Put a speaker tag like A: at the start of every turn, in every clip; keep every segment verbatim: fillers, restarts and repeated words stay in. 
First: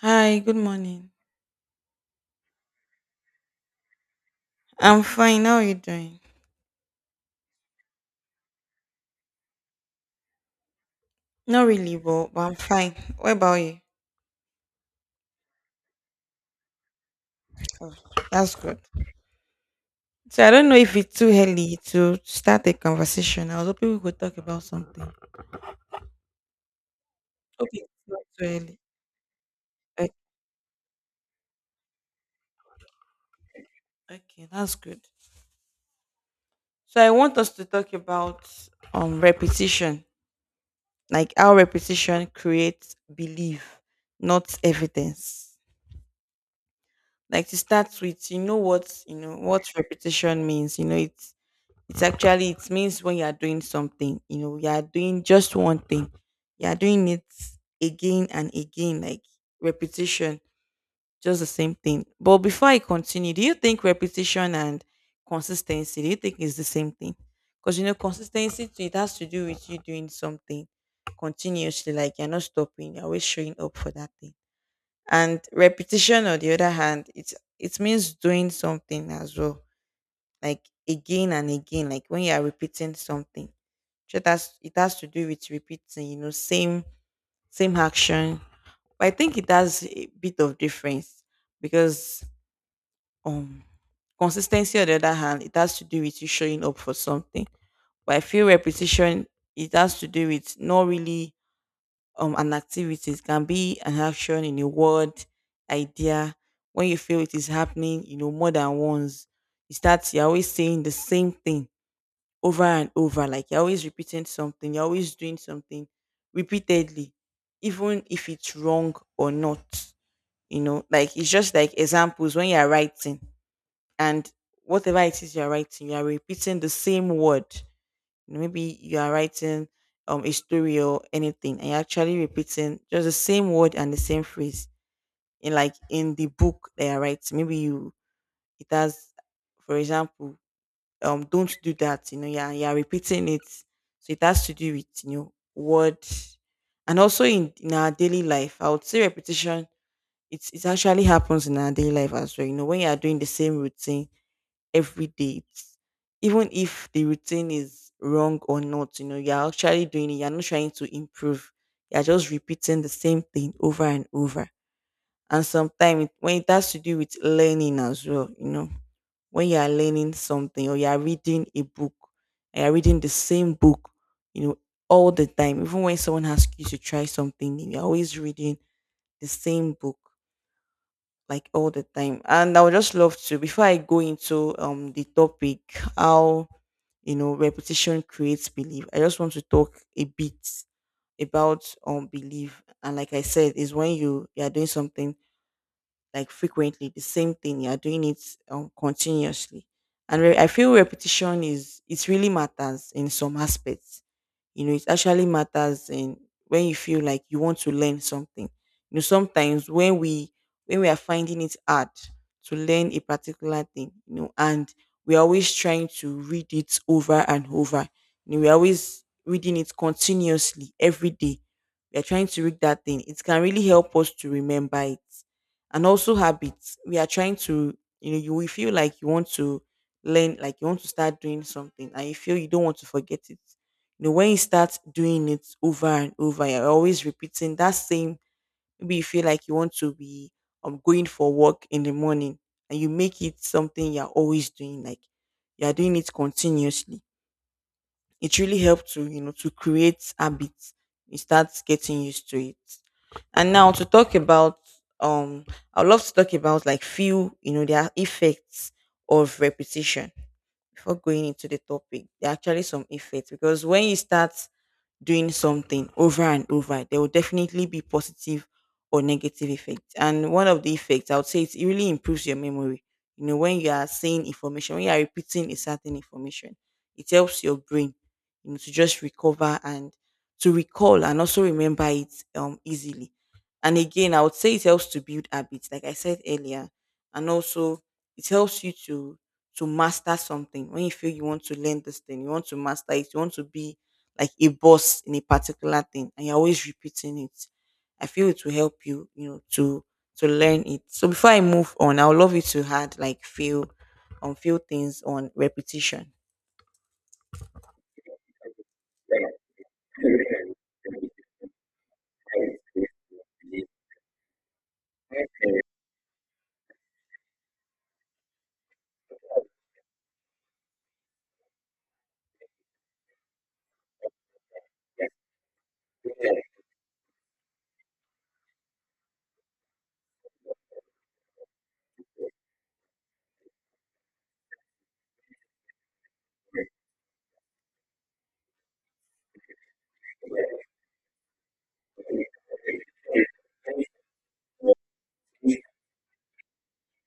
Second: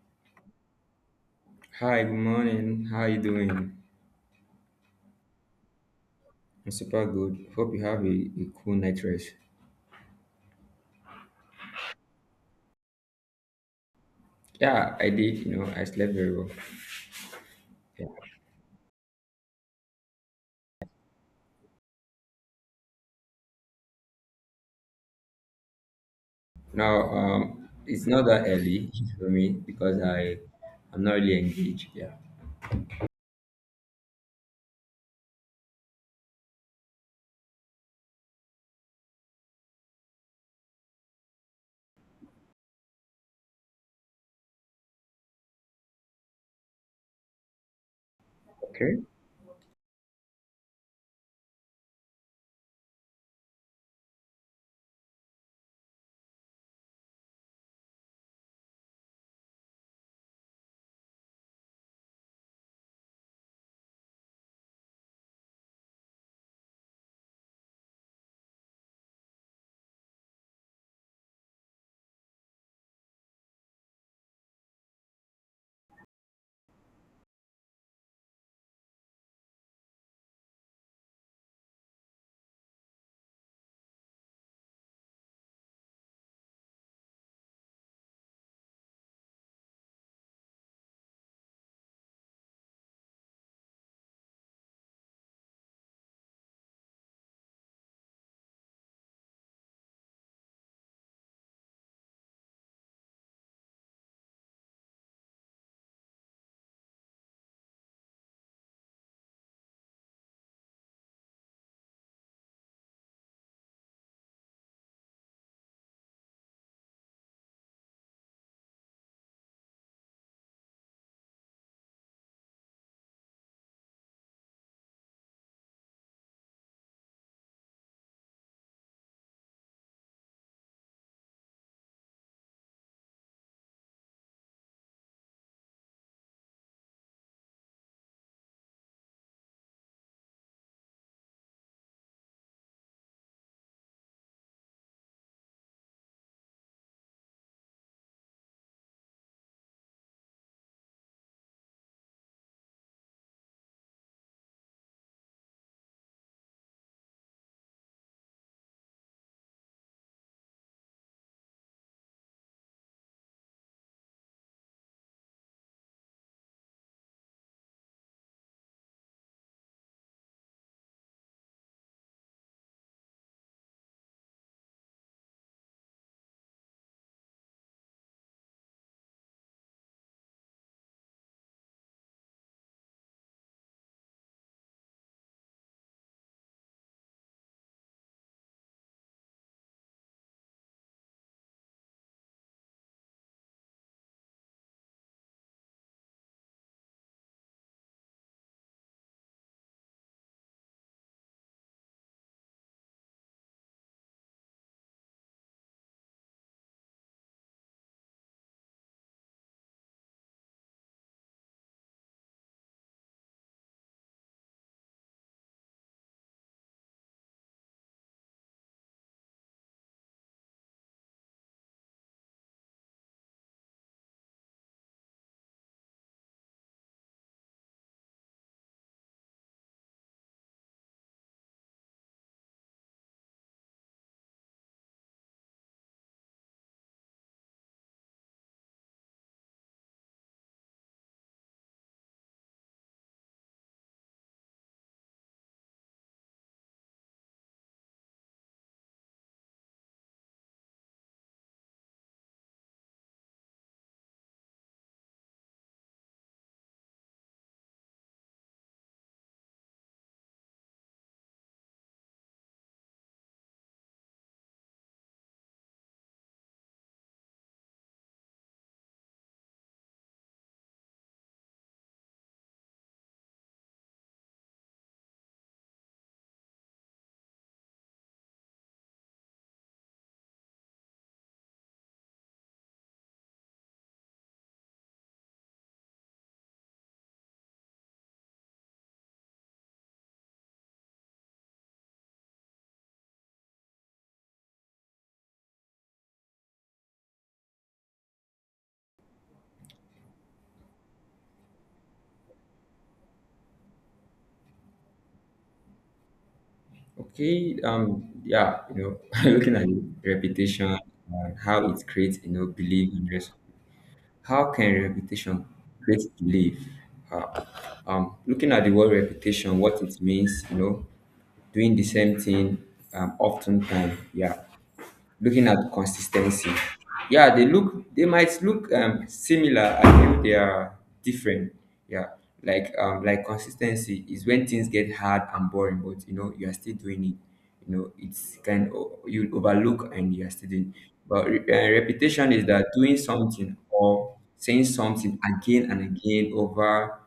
A: Hi, good morning.
B: Hi, good morning. How you doing? I'm
A: I'm fine. How are you doing?
B: super good. Hope you have a, a cool night rest.
A: Not really, but, but I'm fine. What about you?
B: Yeah, I did. You know, I slept very well.
A: Oh, that's good. So I don't know if it's too early to start a conversation. I was hoping we could talk about something.
B: Now, um,
A: Okay, it's
B: it's
A: not
B: not that
A: too early.
B: early for me because
A: Okay,
B: I, I'm not really engaged. Yeah.
A: okay, that's good. So I want us to talk about um repetition, like how repetition creates belief, not evidence. Like to start with, you know what
B: Okay.
A: you know what repetition means. You know, it it's actually, it means when you are doing something, you know, you are doing just one thing. You are doing it again and again, like repetition, just the same thing. But before I continue, do you think repetition and consistency, do you think, is the same thing? Because, you know, consistency too, it has to do with you doing something continuously, like you're not stopping, you're always showing up for that thing. And repetition, on the other hand, it's it means doing something as well, like again and again, like when you are repeating something. Sure, that's, it has to do with repeating, you know, same same action. But I think it has a bit of difference because um consistency, on the other hand, it has to do with you showing up for something. But I feel repetition, it has to do with, not really um an activity, it can be an action, in a word, idea, when you feel it is happening, you know, more than once. You start you're always saying the same thing over and over. Like, you're always repeating something, you're always doing something repeatedly, even if it's wrong or not. You know, like, it's just like examples when you're writing, and whatever it is you're writing, you're repeating the same word. You know, maybe you are writing um a story or anything, and you're actually repeating just the same word and the same phrase. In, like in the book that you're writing, maybe you, it has, for example, um don't do that, you know. Yeah, you're repeating it, so it has to do with, you know, word. And also, in, in our daily life, I would say repetition, it's it actually happens in our daily life as well, you know, when you are doing the same routine every day it's, Even if the routine is wrong or not, you know, you're actually doing it, you're not trying to improve, you're just repeating the same thing over and over. And sometimes when it has to do with learning as well, you know, when you are learning something, or you are reading a book, and you're reading the same book, you know, all the time, even when someone asks you to try something new, you're always reading the same book, like all the time. And I would just love to, before I go into um the topic, how, you know, repetition creates belief, I just want to talk a bit about um belief. And like I said, is when you you are doing something like frequently, the same thing you're doing it um, continuously. And re- I feel repetition, is it really matters in some aspects. You know, it actually matters in, when you feel like you want to learn something. You know, sometimes when we when we are finding it hard to learn a particular thing, you know, and we're always trying to read it over and over. You know, we're always reading it continuously every day, we're trying to read that thing, it can really help us to remember it. And also habits, we are trying to, you know, you will feel like you want to learn, like you want to start doing something and you feel you don't want to forget it. You know, when you start doing it over and over, you're always repeating that same. Maybe you feel like you want to be um, going for work in the morning, and you make it something you're always doing, like, you're doing it continuously. It really helps to, you know, to create habits. You start getting used to it. And now to talk about um, I would love to talk about, like, few, you know, there are effects of repetition before going into the topic. There are actually some effects, because when you start doing something over and over, there will definitely be positive or negative effects. And one of the effects, I would say, it's, it really improves your memory. You know, when you are saying information, when you are repeating a certain information, it helps your brain, you know, to just recover, and to recall, and also remember it um, easily. And again, I would say it helps to build habits, like I said earlier, and also it helps you to to master something. When you feel you want to learn this thing, you want to master it, you want to be like a boss in a particular thing, and you're always repeating it. I feel it will help you, you know, to to learn it. So before I move on, I would love you to add, like, few, on few things on repetition.
B: Okay. Um. Yeah. You know, looking at reputation and how it creates, you know, belief in rest. How can reputation create belief? How? Um. Looking at the word reputation, what it means, you know, doing the same thing um often time. Yeah, looking at consistency. Yeah, they look they might look um similar. I They are different. Yeah, like um like consistency is when things get hard and boring, but you know you are still doing it. You know, it's kind of you overlook and you are still doing. But re- uh, repetition is that doing something or saying something again and again over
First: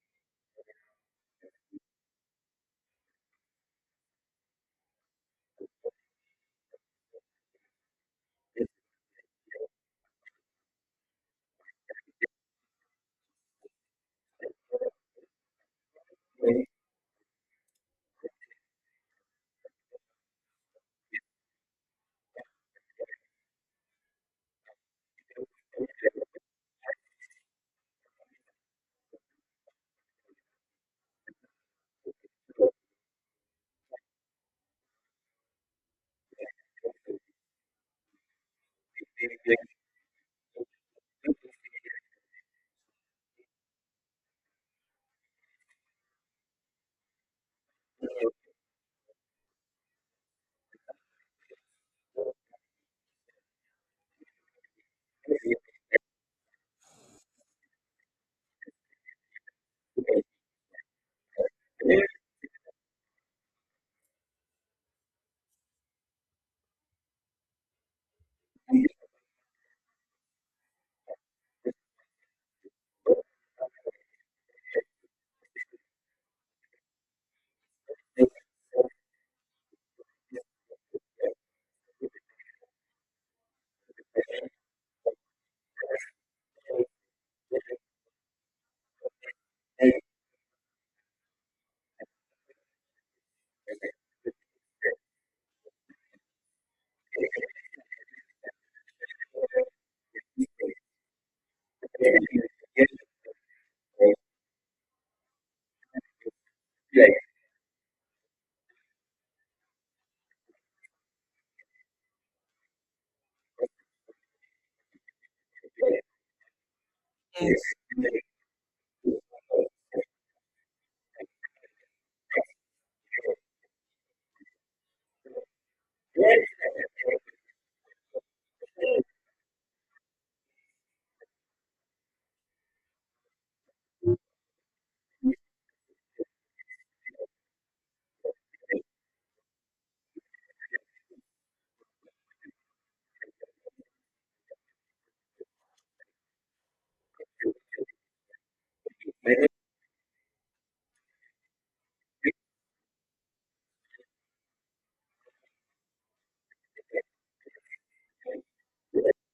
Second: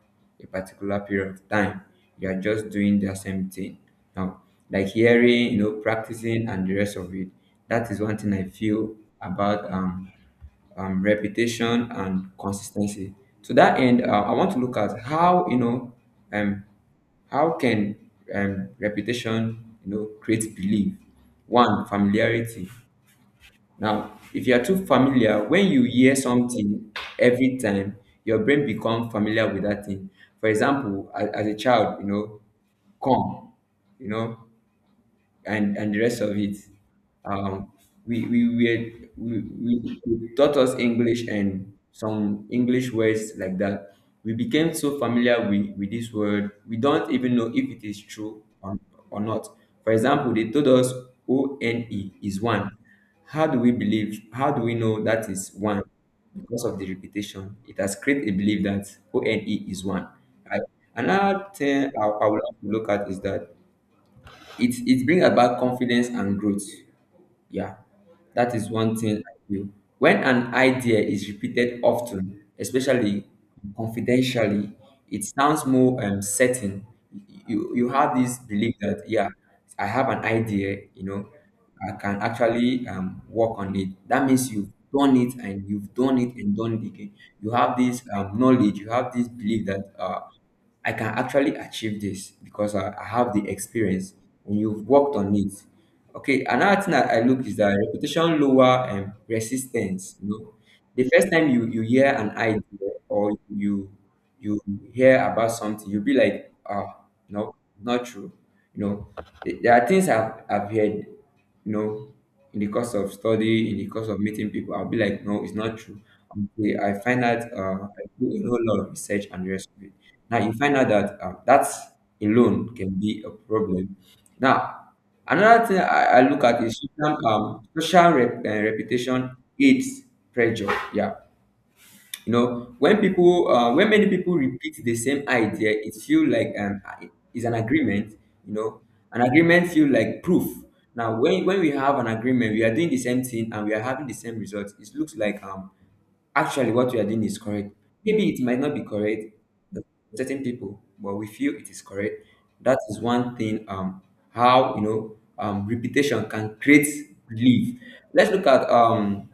B: a particular period of time. You are just doing the same thing. Now, like hearing, you know, practicing and the rest of it. That is one thing I feel about um, um, repetition and consistency. To that end, uh, I want to look at how, you know, um, how can um, repetition, you know, create belief? One, familiarity. Now, if you are too familiar, when you hear something every time, your brain becomes familiar with that thing. For example, as, as a child, you know, come, you know, and and the rest of it. Um, we we were we, we, we taught us English and some English words like that. We became so familiar with, with this word, we don't even know if it is true or, or not. For example, they told us O N E is one. How do we believe? How do we know that is one? Because of the repetition, it has created a belief that O N E is one. I, Another thing I, I would like to look at is that it it bring about confidence and growth. Yeah, that is one thing I feel. When an idea is repeated often, especially confidentially, it sounds more um, certain. You, you have this belief that, yeah, I have an idea, you know, I can actually um, work on it. That means you've done it and you've done it and done it again. You have this um, knowledge, you have this belief that uh, I can actually achieve this because I, I have the experience and you've worked on it. Okay, another thing that I look is that reputation lower um, resistance. You know, the first time you you hear an idea or you you hear about something, you'll be like, ah, no, not true. You know, th- there are things I've I've heard. You know, in the course of study, in the course of meeting people, I'll be like, no, it's not true. Okay, I find out
A: Yes.
B: uh, I do a whole lot of research and the rest of it. Now you find out that uh, that alone can be a problem. Now, another thing I, I look at is social, um, social rep, uh, reputation aids pressure. Yeah, you know when people uh, when many people repeat the same idea, it feels like an is an agreement, you know, an agreement feel like proof. Now, when when we have an agreement, we are doing the same thing and we are having the same results, it looks like um actually what we are doing is correct. Maybe it might not be correct to certain people, but we feel it is correct. That is one thing, um how you know um repetition can create belief. Let's look at um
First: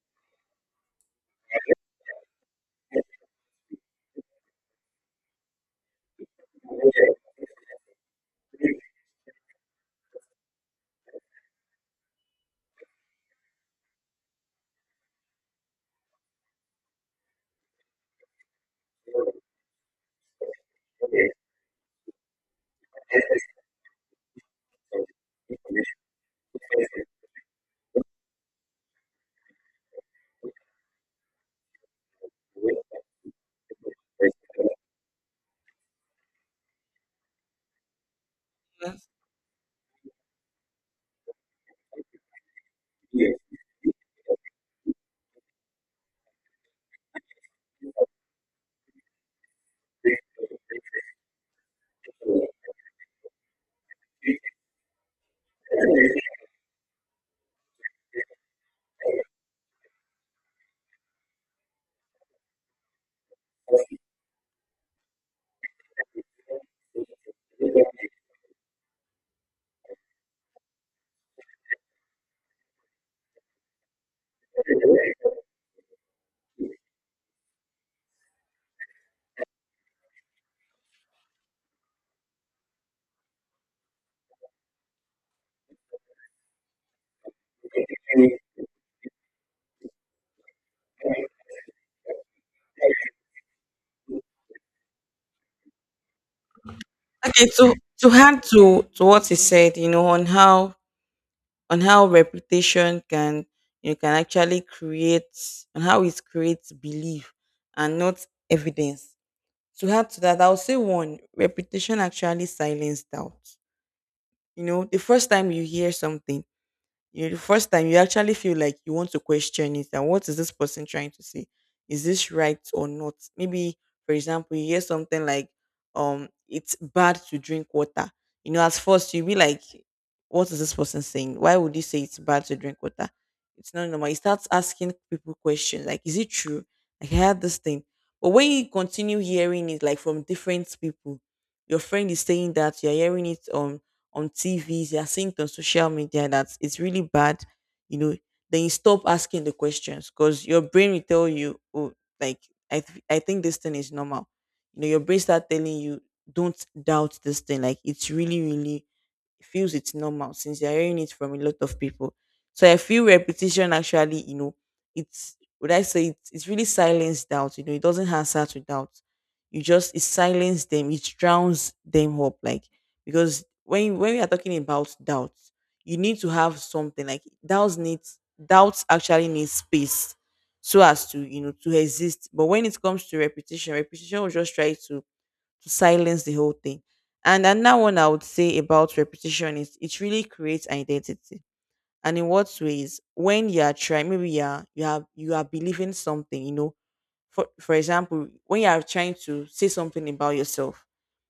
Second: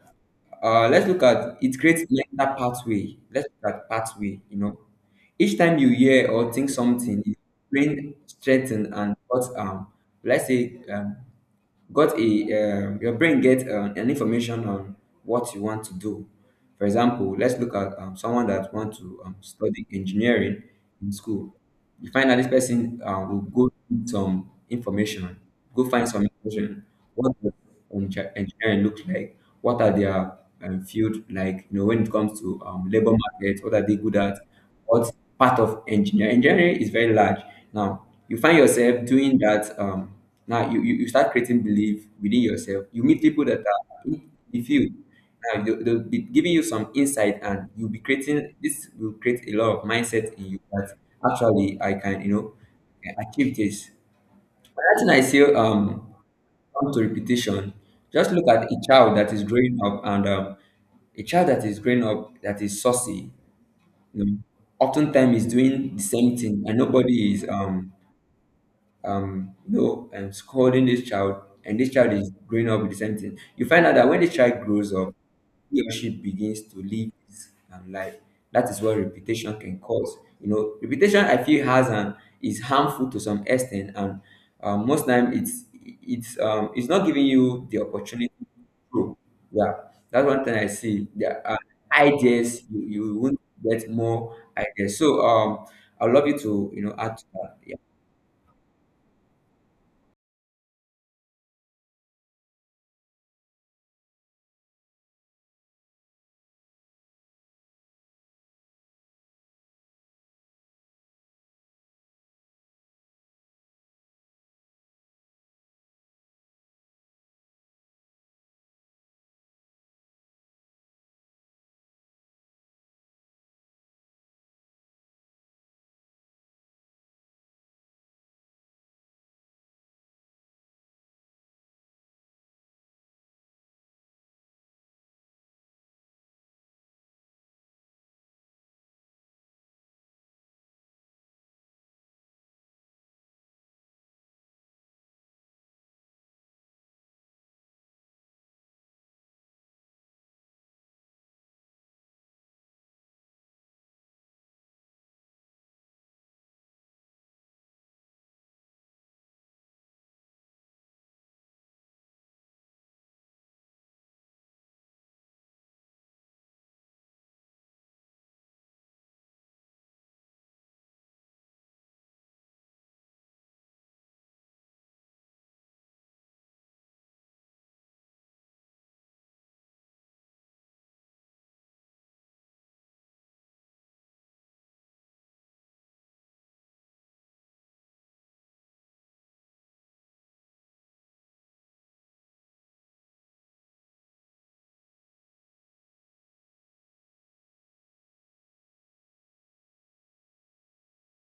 B: uh, let's look at it creates mental pathway. Let's look at pathway. You know, each time you hear or think something, it brain strengthen and thoughts um. Let's say um, got a um, your brain get um, an information on what you want to do. For example, let's look at um, someone that want to um, study engineering in school. You find that this person uh, will go need some information, go find some information. What does enge- engineering look like? What are their um, field like? You know, when it comes to um, labor market, what are they good at? What part of engineering? Engineering is very large. Now, you find yourself
A: Yes.
B: doing that, um, now you, you, you start creating belief within yourself. You meet people that are in the field. Now they'll, they'll be giving you some insight, and you'll be creating this will create a lot of mindset in you that actually I can, you know, achieve this. Another thing I say, um come to repetition. Just look at a child that is growing up, and um, a child that is growing up that is saucy, you know, oftentimes is doing the same thing, and nobody is um um, you know, um, scolding this child, and this child is growing up with the same thing. You find out that when the child grows up, he or she begins to live his um, life. That is what reputation can cause. You know, reputation I feel has an is harmful to some extent, and um, most time it's it's um it's not giving you the opportunity to grow. Yeah, that's one thing I see. There are ideas you, you won't get more ideas. So um, I'd love you to, you know, add to
A: Okay, so
B: that.
A: to add to to what he said, you know, on how, on how reputation can, you can actually create, on how it creates belief and not evidence. To add to that, I'll say, one, reputation actually silence doubt. You know, the first time you hear something, you know, the first time you actually feel like you want to question it, and what is this person trying to say, is this right or not? Maybe, for example, you hear something like, um it's bad to drink water. You know, at first you'll be like, what is this person saying, why would you say it's bad to drink water, it's not normal. You start asking people questions like, is it true, like, I had this thing. But when you continue hearing it, like from different people, your friend is saying that, you're hearing it um on T Vs, you're seeing it on social media that it's really bad, you know, then you stop asking the questions, because your brain will tell you, oh, like, I, th- I think this thing is normal. You know, your brain start telling you, don't doubt this thing. Like, it's really, really, it feels it's normal, since you're hearing it from a lot of people. So I feel repetition actually, you know, it's would I say, it's, it's really silence doubt. You know, it doesn't answer to doubt. You just, it silence them. It drowns them up. Like, because when when we are talking about doubt, you need to have something, like doubts needs doubts actually needs space, so as to, you know, to exist. But when it comes to repetition, repetition will just try to to silence the whole thing. And another one I would say about repetition is, it really creates identity. And in what ways? When you are trying, maybe you are, you are you are believing something, you know. For for example, when you are trying to say something about yourself,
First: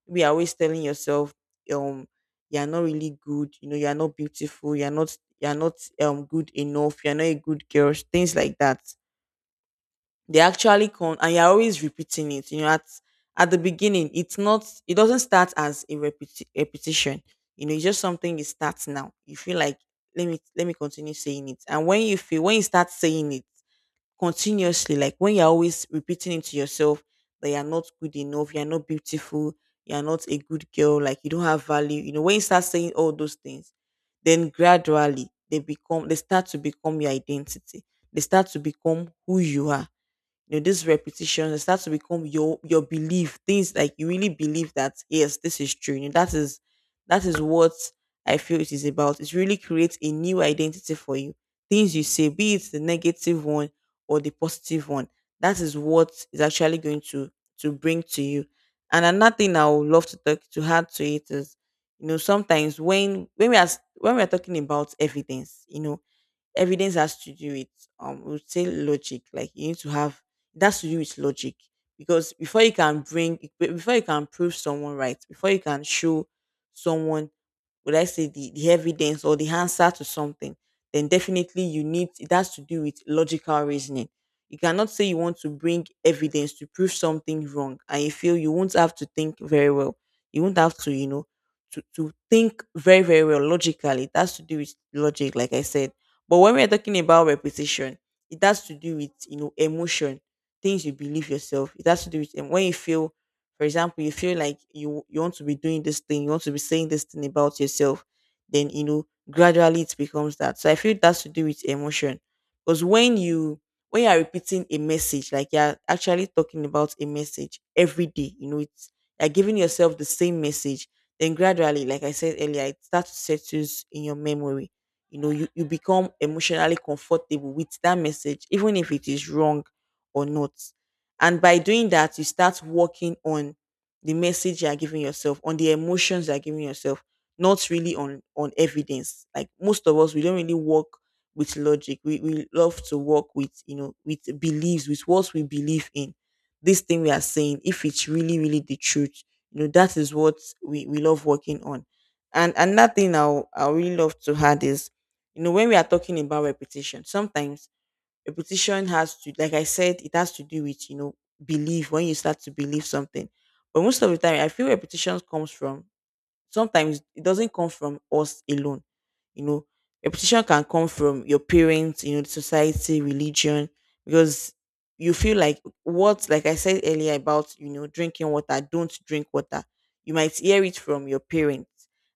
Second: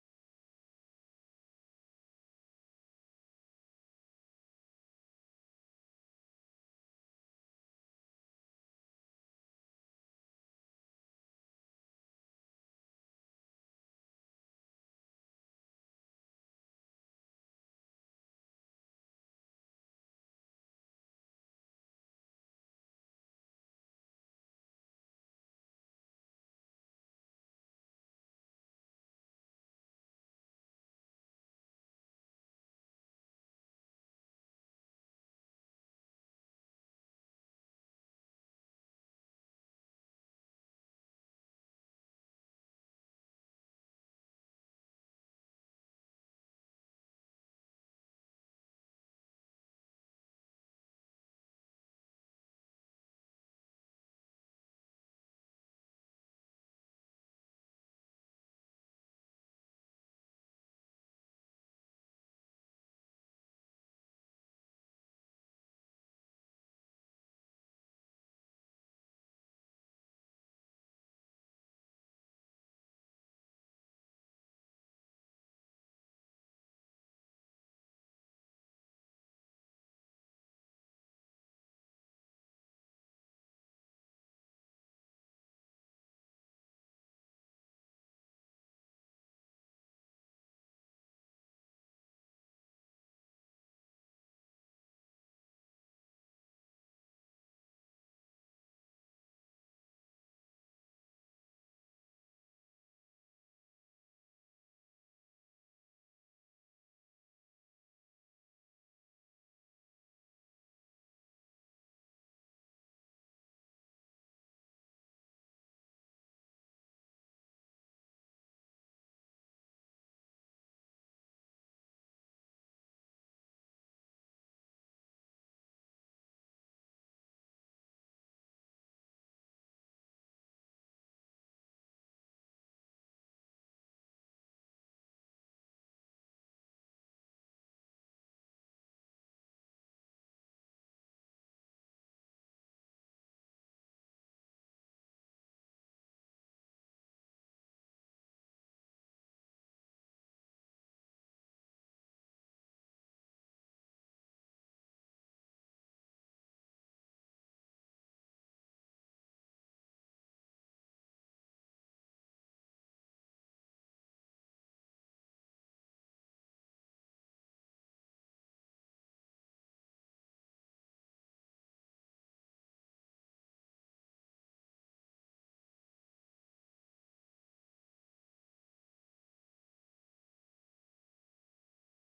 A: maybe you're always telling yourself, um, you are not really good, you know, you are not beautiful, you are not you are not um good enough, you are not a good girl, things like that. They actually come, and you're always repeating it, you know, at at the beginning, it's not it doesn't start as a repeti- repetition. You know, it's just something you start. Now you feel like, let me let me continue saying it, and when you feel when you start saying it continuously, like, when you're always repeating it to yourself that you're not good enough, you're not beautiful, you're not a good girl, like you don't have value, you know, when you start saying all those things, then gradually, they become they start to become your identity. They start to become who you are. You know, this repetition, it starts to become your your belief. Things like, you really believe that, yes, this is true, you know, that is that is what I feel it is about. It really creates a new identity for you. Things you say, be it the negative one, or the positive one, that is what is actually going to to bring to you. And another thing I would love to talk, to add to it, is, you know, sometimes when when we are s- when we are talking about evidence, you know, evidence has to do with, um we would say, logic, like you need to have, that's to do with logic. Because before you can bring, be- before you can prove someone right, before you can show someone, would I say the, the evidence, or the answer to something, then definitely you need, it has to do with logical reasoning. You cannot say you want to bring evidence to prove something wrong, and you feel You won't have to think very well. You won't have to you know to, to think very very well logically. It has to do with logic like I said. But when we're talking about repetition, it has to do with you know emotion, things you believe yourself. It has to do with. And when you feel, for example, you feel like you you want to be doing this thing, you want to be saying this thing about yourself, then you know gradually it becomes that. So I feel it has to do with emotion, because when you when you are repeating a message, like you're actually talking about a message every day, you know it's you're giving yourself the same message. Then gradually, like I said earlier, it starts to settle in your memory. You know you, you become emotionally comfortable with that message even if it is wrong or not. And by doing that you start working on the message you are giving yourself, on the emotions you are giving yourself, not really on on evidence. Like most of us, we don't really work with logic. We, we love to work with you know with beliefs, with what we believe in, this thing we are saying, if it's really really the truth. You know that is what we, we love working on. And another thing I'll, I really love to add is, you know, when we are talking about repetition, sometimes repetition has to, like I said, it has to do with, you know, belief, when you start to believe something. But most of the time, I feel repetition comes from, sometimes it doesn't come from us alone. You know, repetition can come from your parents, you know, the society, religion, because you feel like what, like I said earlier about, you know, drinking water, don't drink water. You might hear it from your parents.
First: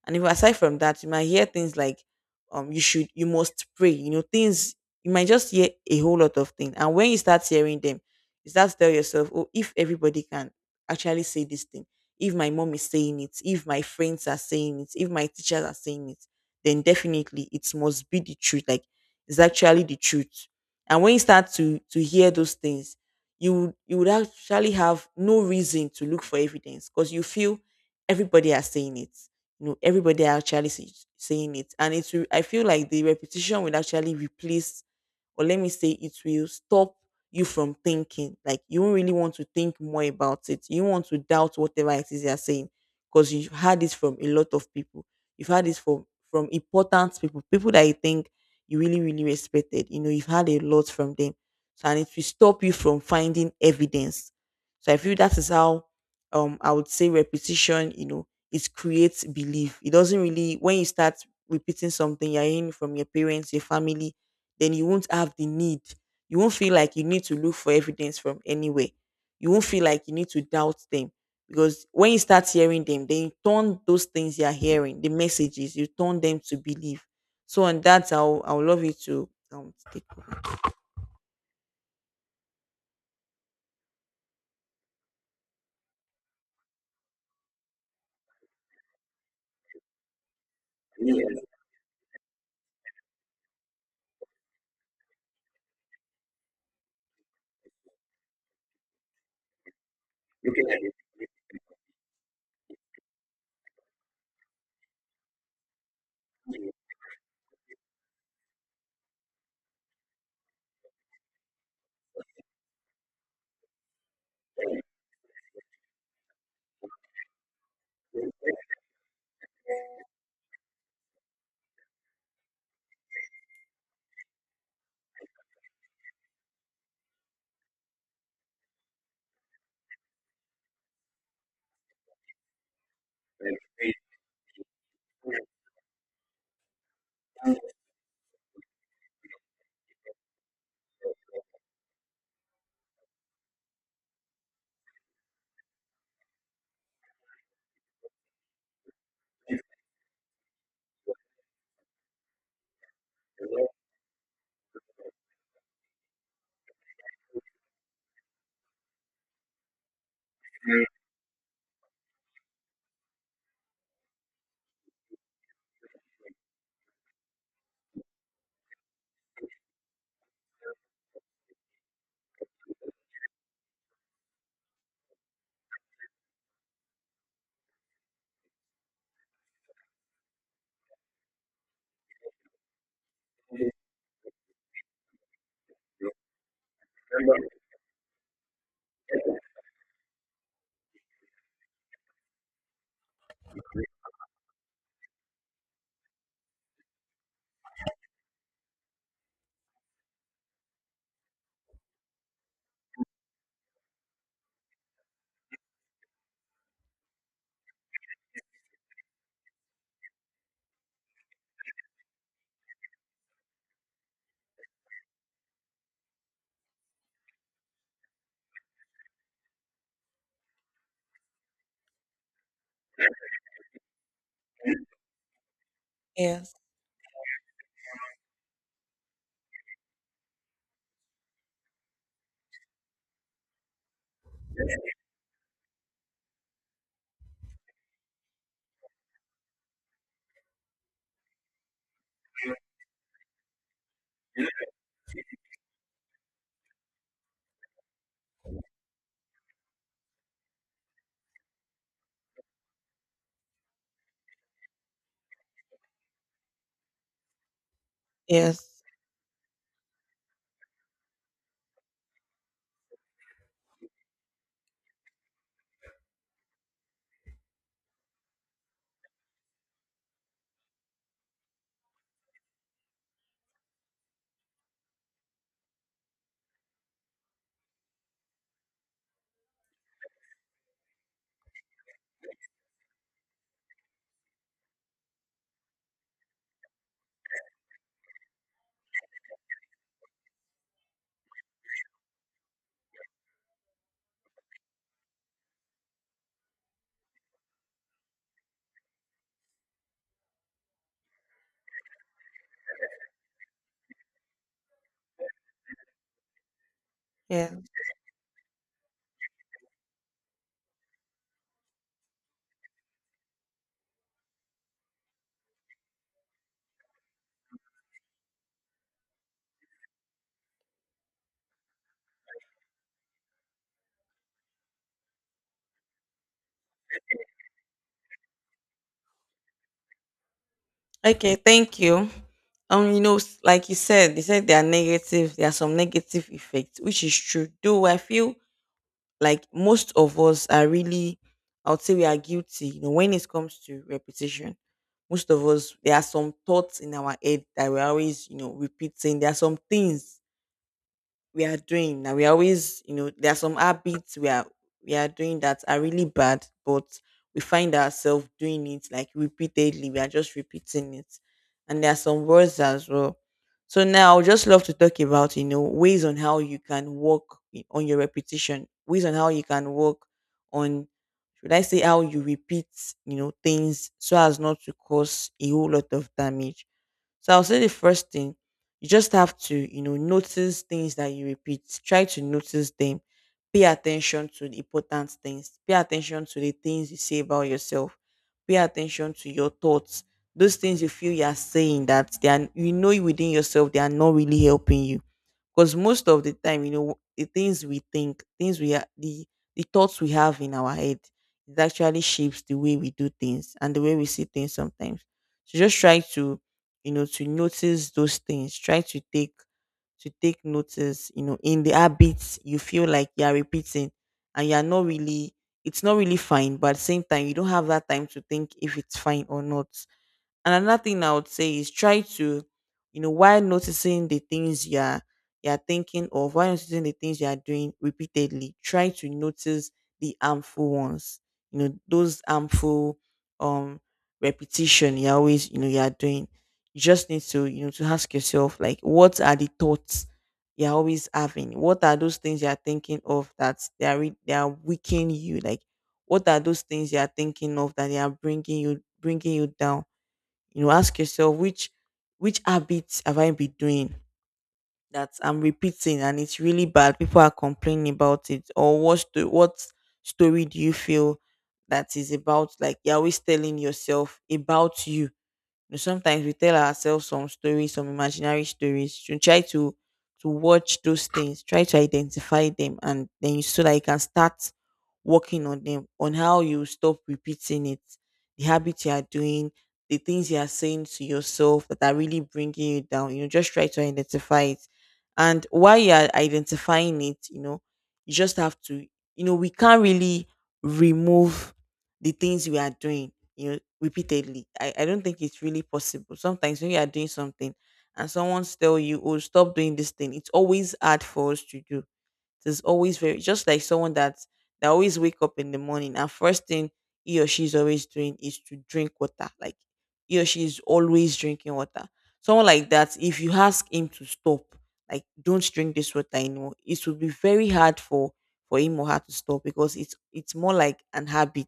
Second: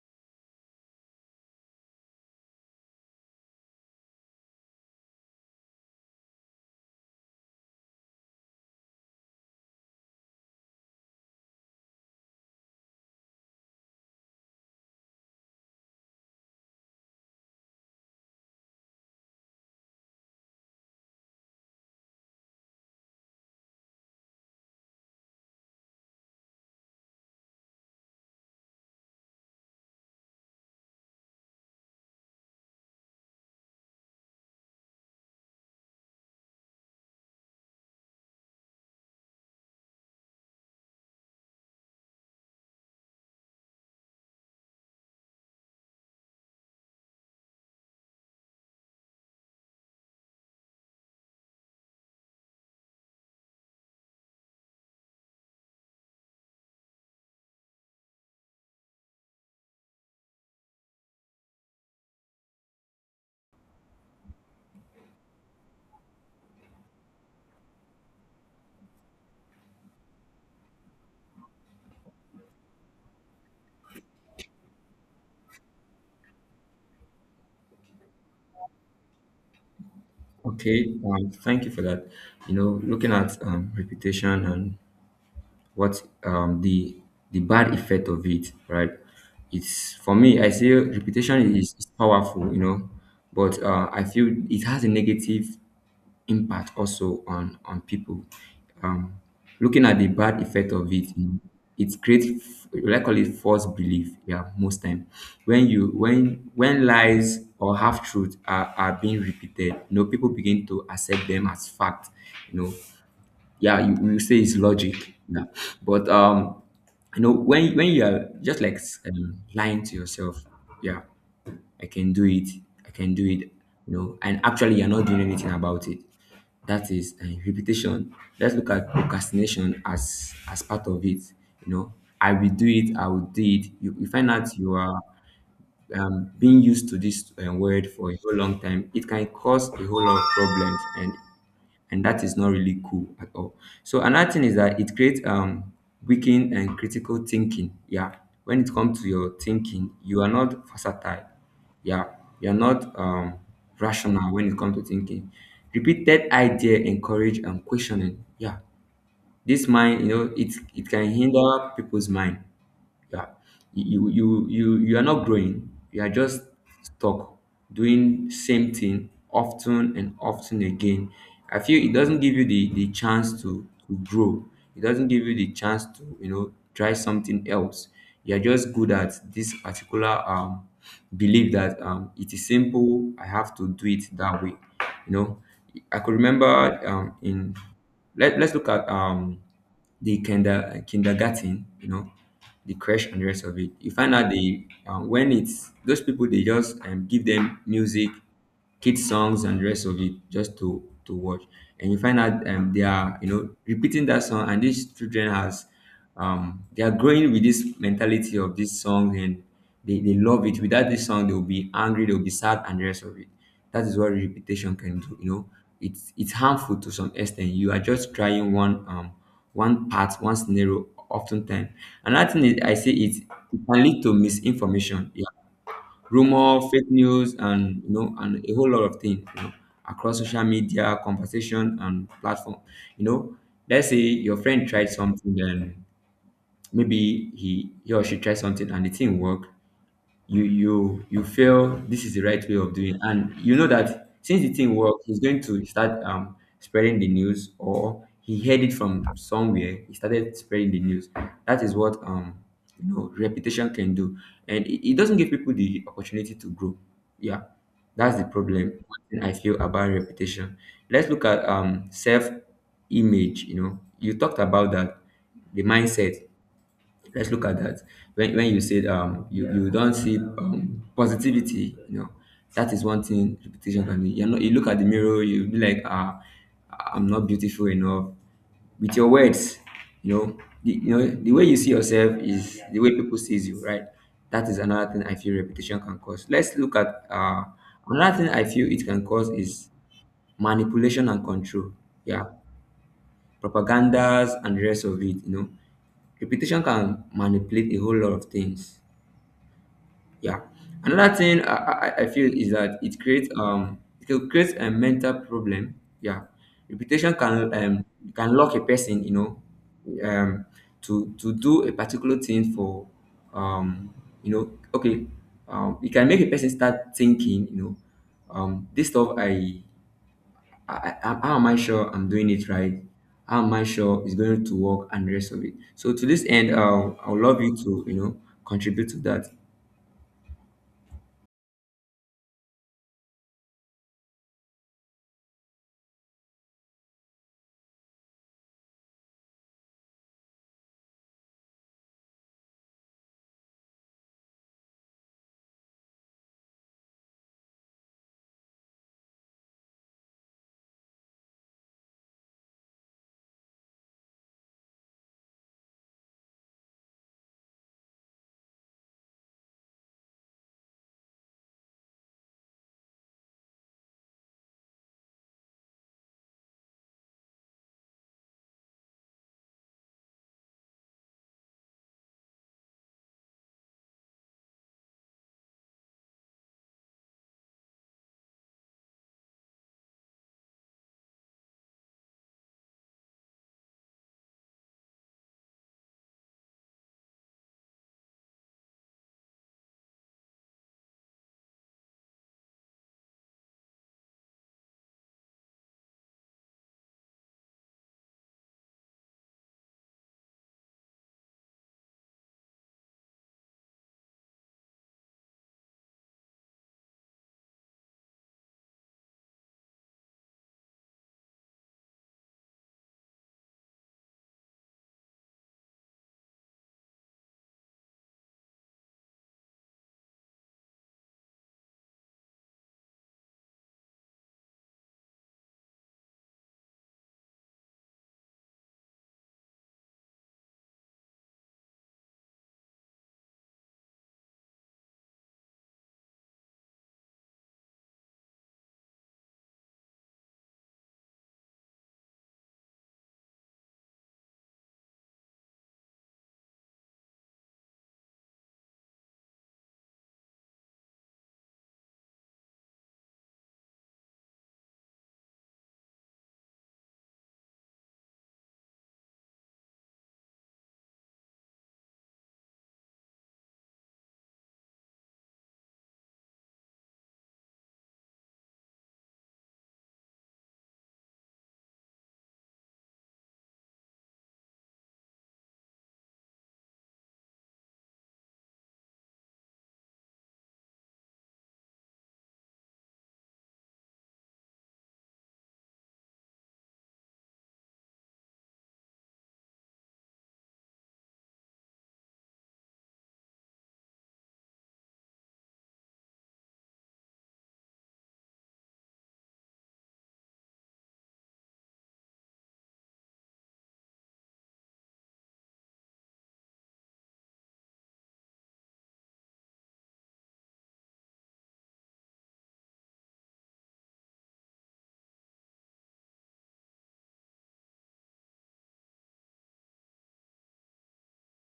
A: And if aside from that, you might hear things like, um, you should, you must pray, you know, things, you might just hear a whole lot of things. And when you start hearing them, you start to tell yourself, oh, if everybody can actually say this thing, if my mom is saying it, if my friends are saying it, if my teachers are saying it, then definitely it must be the truth. Like it's actually the truth. And when you start to to hear those things, you would- you would actually have no reason to look for evidence because you feel everybody are saying it. You know, everybody are actually say- saying it, and it will. I feel like the repetition will actually replace, or let me say, it will stop you from thinking. Like you won't really want to think more about it. You want to doubt whatever it is they're saying because you've had this from a lot of people. You've had this from from important people, people that you think you really really respected. You know, you've had a lot from them, so, and it will stop you from finding evidence. So I feel that is how um I would say repetition. You know, it creates belief. It doesn't really. When you start repeating something you're hearing from your parents, your family, then you won't have the need, you won't feel like you need to look for evidence from anywhere. You won't feel like you need to doubt them, because when you start hearing them, then you turn those things you are hearing, the messages, you turn them to believe. So and that's how I'll love you to um take over.
B: Okay, um, thank you for that. You know, looking at um, reputation and what um, the the bad effect of it, right? It's for me. I say reputation is, is powerful, you know, but uh, I feel it has a negative impact also on on people. Um, looking at the bad effect of it, you know, it creates like call it false belief. Yeah, most time when you when when lies or half truth are, are being repeated, you know, people begin to accept them as fact. You know, yeah, you, you say it's logic. Yeah, but um you know, when when you are just like um, lying to yourself. Yeah, I can do it, I can do it, you know, and actually you're not doing anything about it. That is uh, repetition. Let's look at procrastination as as part of it, you know, I will do it, I will do it. You, you find out you are um, being used to this um, word for a whole long time. It can cause a whole lot of problems, and and that is not really cool at all. So another thing is that it creates um weakened and critical thinking. Yeah, when it comes to your thinking, you are not versatile. Yeah, you are not um rational when it comes to thinking. Repeated idea encourage and questioning. Yeah, this mind, you know, it it can hinder people's mind. Yeah, you you you you are not growing, you are just stuck doing same thing often and often again. I feel it doesn't give you the the chance to to grow. It doesn't give you the chance to, you know, try something else. You are just good at this particular um belief that um it is simple, I have to do it that way. You know, I could remember um in, let, let's look at um the kinder kindergarten, you know, the crash and the rest of it. You find out the um, when it's those people they just um, give them music, kids songs and the rest of it just to to watch, and you find out um, they are, you know, repeating that song, and these children has um they are growing with this mentality of this song, and they, they love it. Without this song, they'll be angry, they'll be sad and the rest of it. That is what repetition can do, you know. It's it's harmful to some extent. You are just trying one, um one part, one scenario oftentimes. Another thing is I say it's, it can lead to misinformation. Yeah,
A: Yes,
B: rumor, fake news, and you know, and a whole lot of things, you know, across social media conversation and platform. You know, let's say your friend tried something, then maybe he he or she tries something and the thing work. You you you feel this is the right way of doing it. And you know that since the thing work, he's going to start um spreading the news, or he heard it from somewhere, he started spreading the news. That is what, um you know, reputation can do, and it, it doesn't give people the opportunity to grow. Yeah, that's the problem,
A: yes,
B: one thing I feel about reputation. Let's look at um self image, you know, you talked about that, the mindset, let's look at that. When, when you said um you, you don't see um, positivity, you know, that is one thing repetition can be. You know, you look at the mirror, you be like, ah, I'm not beautiful enough. With your words, you know, the, you know the way you see yourself is the way people sees you, right? That is another thing I feel repetition can cause. Let's look at uh, another thing I feel it can cause is manipulation and control. Yeah, propagandas and the rest of it, you know. Reputation can manipulate a whole lot of things. Yeah. Another thing I, I, I feel is that it creates um it can create a mental problem. Yeah. Reputation
A: yeah.
B: can um can lock a person, you know, um to to do a particular thing for um you know okay, um it can make a person start thinking, you know, um this stuff I I, I, how am I sure I'm doing it right? How am I sure it's going to work and the rest of it? So to this end, I'll, I'll love you to, you know, contribute to that.
A: Okay, thank you. Um, you know, s- like you said, they said there are negative, there are some negative effects, which is true. Do I feel like most of us are really, I would say we are guilty. You know, when it comes to repetition, most of us there are some thoughts in our head that we're always, you know, repeating. There are some things we are doing now. We are always, you know, there are some habits we are we are doing that are really bad, but we find ourselves doing it like repeatedly. We are just repeating it. And there are some words as well. So now I would just love to talk about, you know, ways on how you can work I- on your repetition, ways on how you can work on, should I say, how you repeat, you know, things so as not to cause a whole lot of damage. So I'll say the first thing, you just have to, you know, notice things that you repeat. Try to notice them. Pay attention to the important things. Pay attention to the things you say about yourself. Pay attention to your thoughts. Those things you feel you are saying that they are, you know, within yourself they are not really helping you, because most of the time, you know, the things we think, things we are, the the thoughts we have in our head, it actually shapes the way we do things and the way we see things sometimes. So just try to, you know, to notice those things. Try to take to take notice, you know, in the habits you feel like you are repeating and you are not really, it's not really fine, but at the same time, you don't have that time to think if it's fine or not. And another thing I would say is try to, you know, while noticing the things you are you are thinking of, while noticing the things you are doing repeatedly, try to notice the harmful ones. You know, those harmful um repetition you are always, you know, you are doing. You just need to, you know, to ask yourself, like, what are the thoughts you're always having? What are those things you're thinking of that they are re- they are weakening you? Like what are those things you're thinking of that they are bringing you bringing you down? You know, ask yourself which which habits have I been doing that I'm repeating and it's really bad, people are complaining about it, or what sto- what story do you feel that is about, like you're always telling yourself about. You know, sometimes we tell ourselves some stories, some imaginary stories. You try to to watch those things, try to identify them, and then you, so that you can start working on them, on how you stop repeating it, the habits you are doing, the things you are saying to yourself that are really bringing you down. You know, just try to identify it, and while you are identifying it, you know, you just have to, you know, we can't really remove the things we are doing, you know, repeatedly. I, I don't think it's really possible. Sometimes when you are doing something and someone tell you, oh, stop doing this thing, it's always hard for us to do. It's always very, just like someone that that always wake up in the morning and first thing he or she is always doing is to drink water. Like he or she is always drinking water. Someone like that, if you ask him to stop, like don't drink this water anymore, it would be very hard for for him or her to stop because it's it's more like an habit.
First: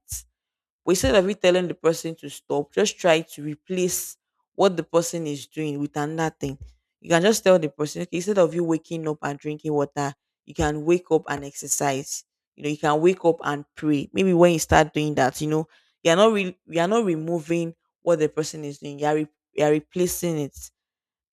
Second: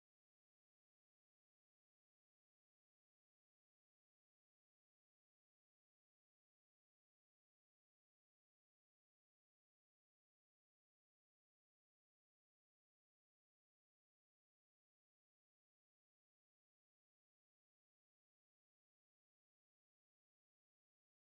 A: But instead of you telling the person to stop, just try to replace what the person is doing with another thing. You can just tell the person, okay, instead of you waking up and drinking water, you can wake up and exercise. You know, you can wake up and pray. Maybe when you start doing that, you know, you're not really, you're not removing what the person is doing. You're re- you're replacing it.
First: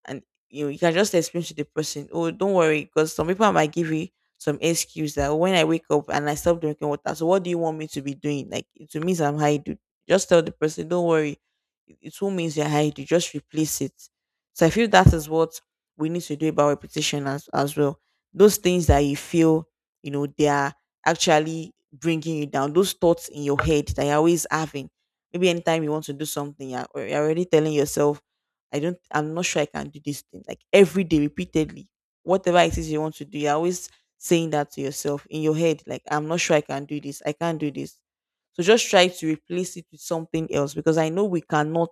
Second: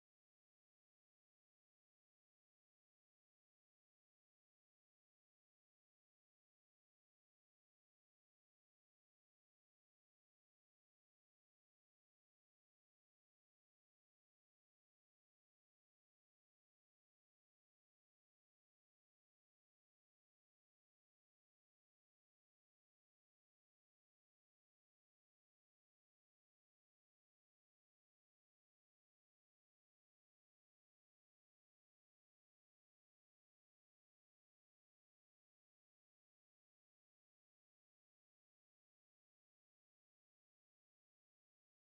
A: And you know, you can just explain to the person, oh, don't worry, because some people might give you some excuse that, oh, when I wake up and I stop drinking water, so what do you want me to be doing? Like it means I'm high, dude. Just tell the person, don't worry, it it won't means you're hired. You just replace it. So I feel that is what we need to do about repetition as, as well. Those things that you feel, you know, they are actually bringing you down. Those thoughts in your head that you're always having. Maybe anytime you want to do something, you're al- you're already telling yourself, I don't, I'm not sure I can do this thing. Like every day, repeatedly, whatever it is you want to do, you're always saying that to yourself in your head, like, I'm not sure I can do this. I can't do this. So just try to replace it with something else, because I know we cannot,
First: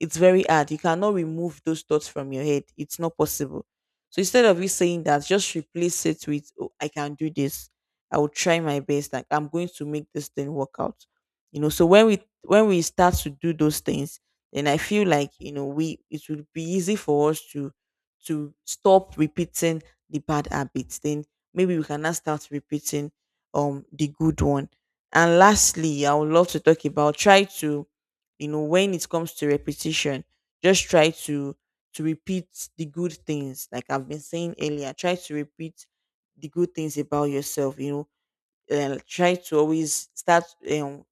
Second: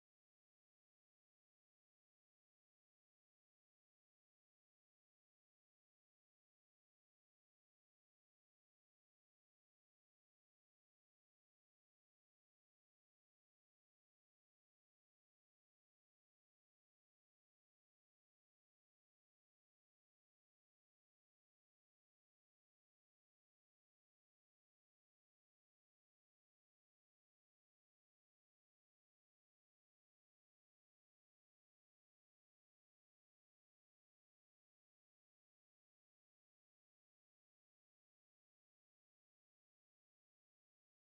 A: it's very hard. You cannot remove those thoughts from your head. It's not possible. So instead of you saying that, just replace it with, oh, I can do this. I will try my best. Like I'm going to make this thing work out. You know, so when we when we start to do those things, then I feel like, you know, we it will be easy for us to to stop repeating the bad habits. Then maybe we can now start repeating um the good one. And lastly, I would love to talk about, try to, you know, when it comes to repetition, just try to to repeat the good things. Like I've been saying earlier, try to repeat the good things about yourself. You know, um, try to always start um,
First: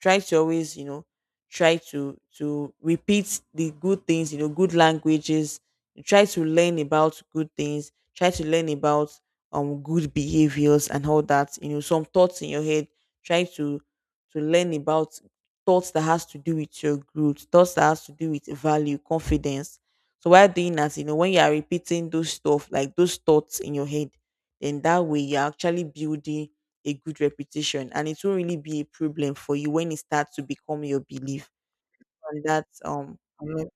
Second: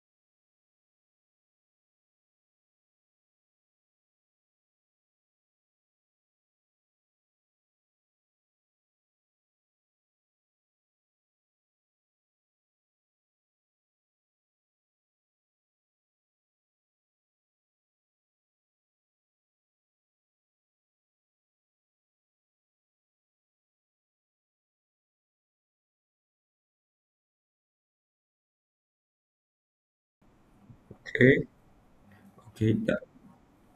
A: try to always, you know, try to to repeat the good things, you know, good languages, try to learn about good things, try to learn about um good behaviors and all that. You know, some thoughts in your head, try to to learn about thoughts that has to do with your growth, thoughts that has to do with value, confidence. So while doing that, you know, when you are repeating those stuff, like those thoughts in your head, then that way you're actually building a good reputation, and it won't really be a problem for you when it starts to become your
B: Okay.
A: belief. And
B: Okay.
A: that's um I'm not-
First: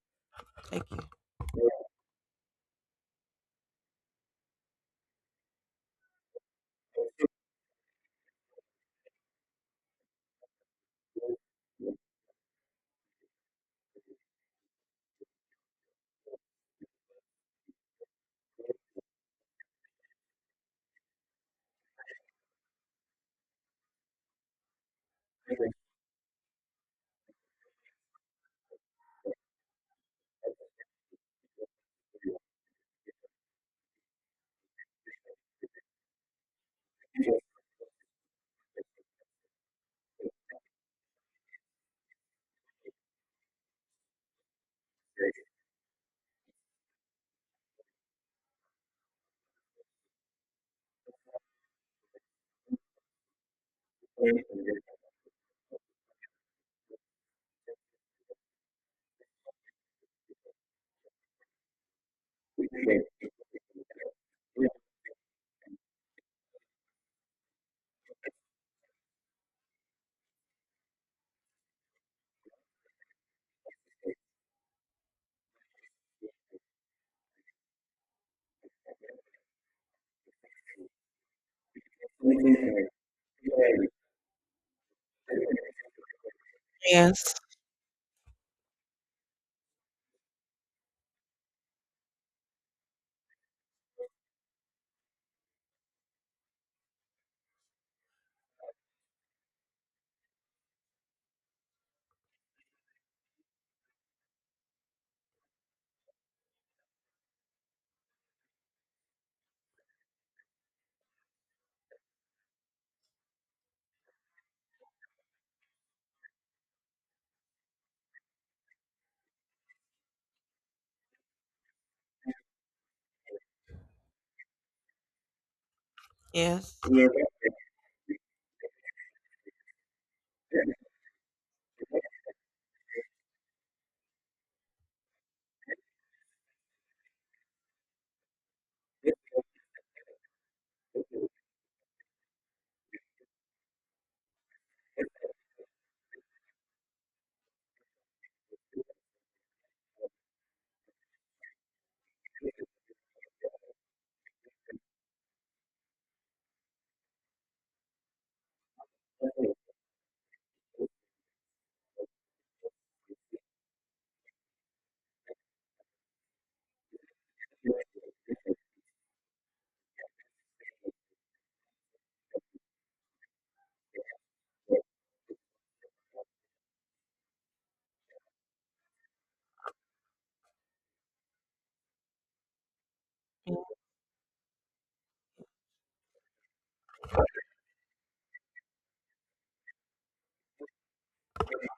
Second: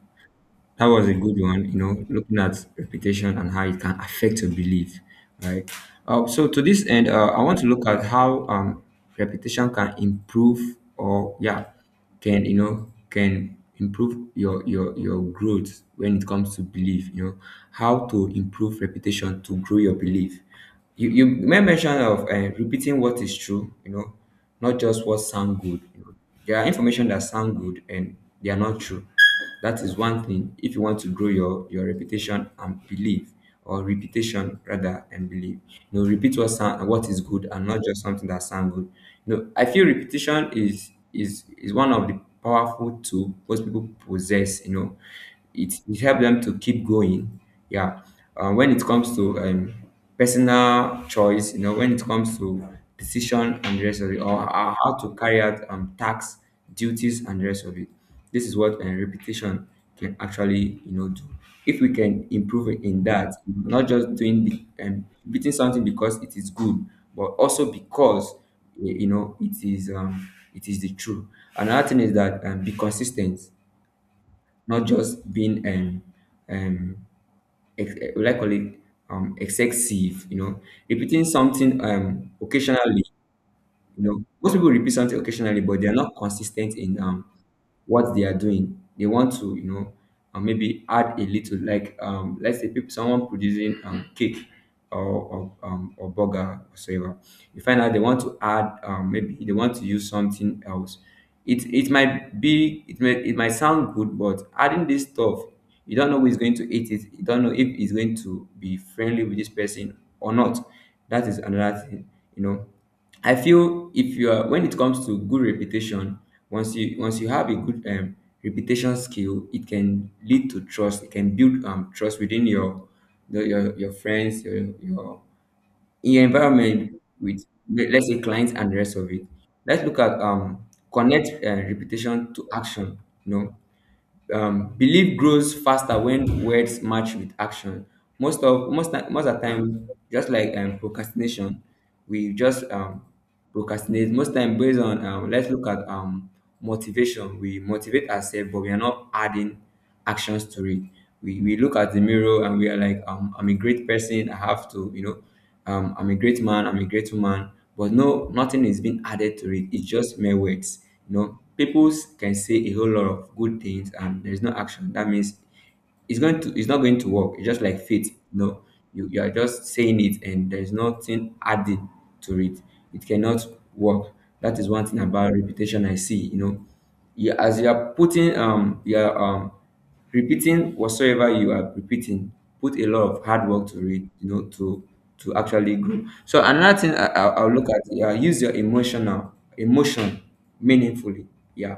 A: like,
B: That was a good one, you know, looking at reputation and how it can affect your belief, right? Uh, so to this end, uh, I want to look at how um, reputation can improve or yeah, can you know can improve your your your growth when it comes to belief. You know how to improve reputation to grow your belief. You you made mention of uh, repeating what is true. You know, not just what sound good. You know. There are information that sound good and they are not true. That is one thing, if you want to grow your your reputation and belief, or reputation rather and belief, you know, repeat what sound what is good and not just something that sound good. You know, I feel repetition is is is one of the powerful tool most people possess, you know. It, it helps them to keep going, yeah. Uh, when it comes to um, personal choice, you know, when it comes to decision and the rest of it, or ho- how to carry out um, tasks, duties, and the rest of it. This is what uh, repetition can actually you know do. If we can improve in that, not just doing the um, repeating something because it is good, but also because y- you know it is um, it is the truth. Another thing is that, um, be consistent, not just being um, um, ex- eh, will I call it um, excessive. You know, repeating something um, occasionally. You know, most people repeat something occasionally, but they are not consistent in um
A: yes,
B: what they are doing. They want to, you know, uh, maybe add a little, like, um, let's say people, someone producing um, cake or or, um, or burger or whatever. You find out they want to add, um, maybe they want to use something else. It it might be it may it might sound good, but adding this stuff, you don't know who is going to eat it. You don't know if it's going to be friendly with this person or not. That is another thing, you know. I feel if you are when it comes to good reputation, once you once you have a good um, reputation skill, it can lead to trust. It can build um, trust within your the, your your friends, your your in your
A: yes,
B: environment with le- let's say clients and the rest of it. Let's look at um connect uh, reputation to action. You know, um, belief grows faster when words match with action. Most of most ti- most of the time, just like um, procrastination, we just um, procrastinate. Most time based on um, let's look at um, motivation. We motivate ourselves, but we are not adding actions to it. We, we look at the mirror and we are like, um, I'm a great person. I have to, you know, um, I'm a great man. I'm a great woman. But no, nothing is being added to it. It's just mere words. You know, people can say a whole lot of good things and there's no action. That means it's going to it's not going to work. It's just like faith. No, you, you are just saying it and there's nothing added to it. It cannot work. That is one thing about repetition I see. You know, you, as you are putting um you are um repeating whatsoever you are repeating, put a lot of hard work to read, you know, to to actually grow. So another thing I, I'll, I'll look at, yeah, use your emotional emotion meaningfully, yeah,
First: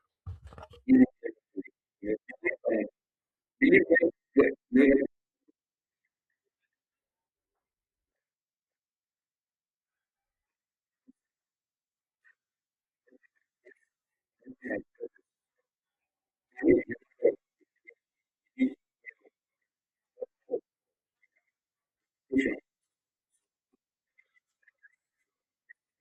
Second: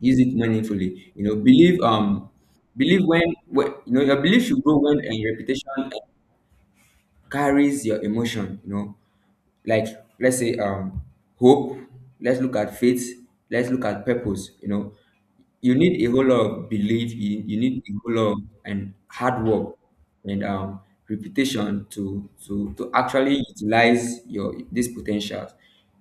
B: use it meaningfully. You know, believe um believe when, when you know your belief should grow when a reputation carries your emotion. You know, like let's say um hope. Let's look at faith. Let's look at purpose. You know, you need a whole lot of belief. You, you need a whole lot of and hard work and um, reputation to to to actually utilize your these potentials.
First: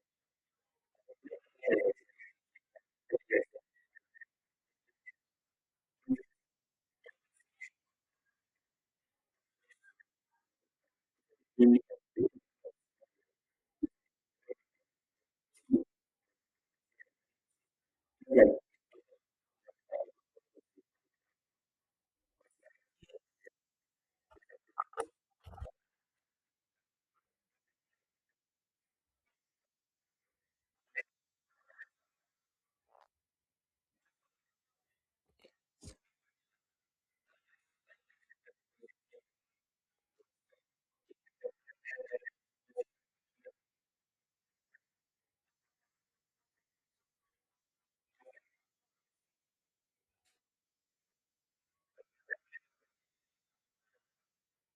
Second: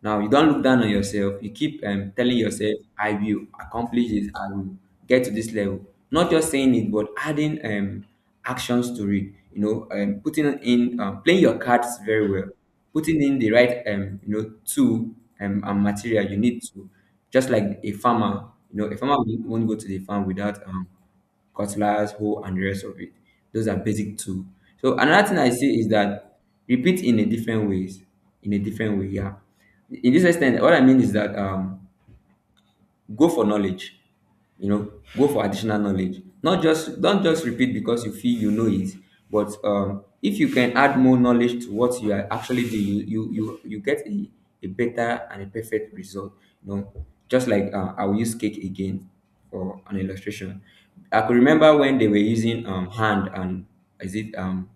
B: Now you don't look down on yourself. You keep um, telling yourself, "I will accomplish this. I will get to this level." Not just saying it, but adding um, actions to it. You know, um, putting in um, playing your cards very well, putting in the right um, you know tool, um, and material you need to. Just like a farmer, you know, a farmer won't won't go to the farm without um, cutlass, hoe, and the rest of it. Those are basic tools. So another thing I see is that repeat in a different ways, in a different way. Yeah. In this extent, what I mean is that, um, go for knowledge, you know, go for additional knowledge, not just don't just repeat because you feel you know it, but um if you can add more knowledge to what you are actually doing, you you you, you get a, a better and a perfect result, you know. Just like, uh, I will use cake again for an illustration. I could remember when they were using um hand and is it um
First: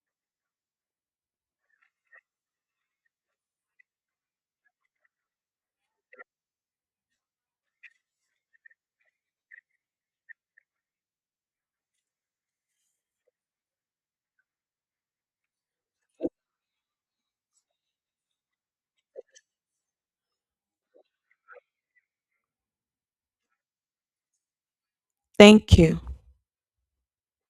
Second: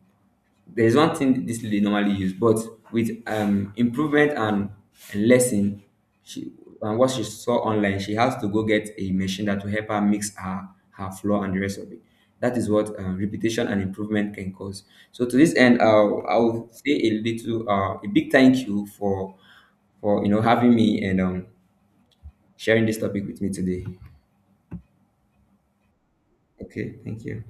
B: there's one thing this lady normally use, but with um improvement and lesson, she and what she saw online, she has to go get a machine that will help her mix her her flour and the rest of it. That is what uh, repetition and improvement can cause. So to this end, I'll I'll say a little uh, a big thank you for for you know having me and um sharing this topic with me today.
A: thank you.
B: Okay, thank you.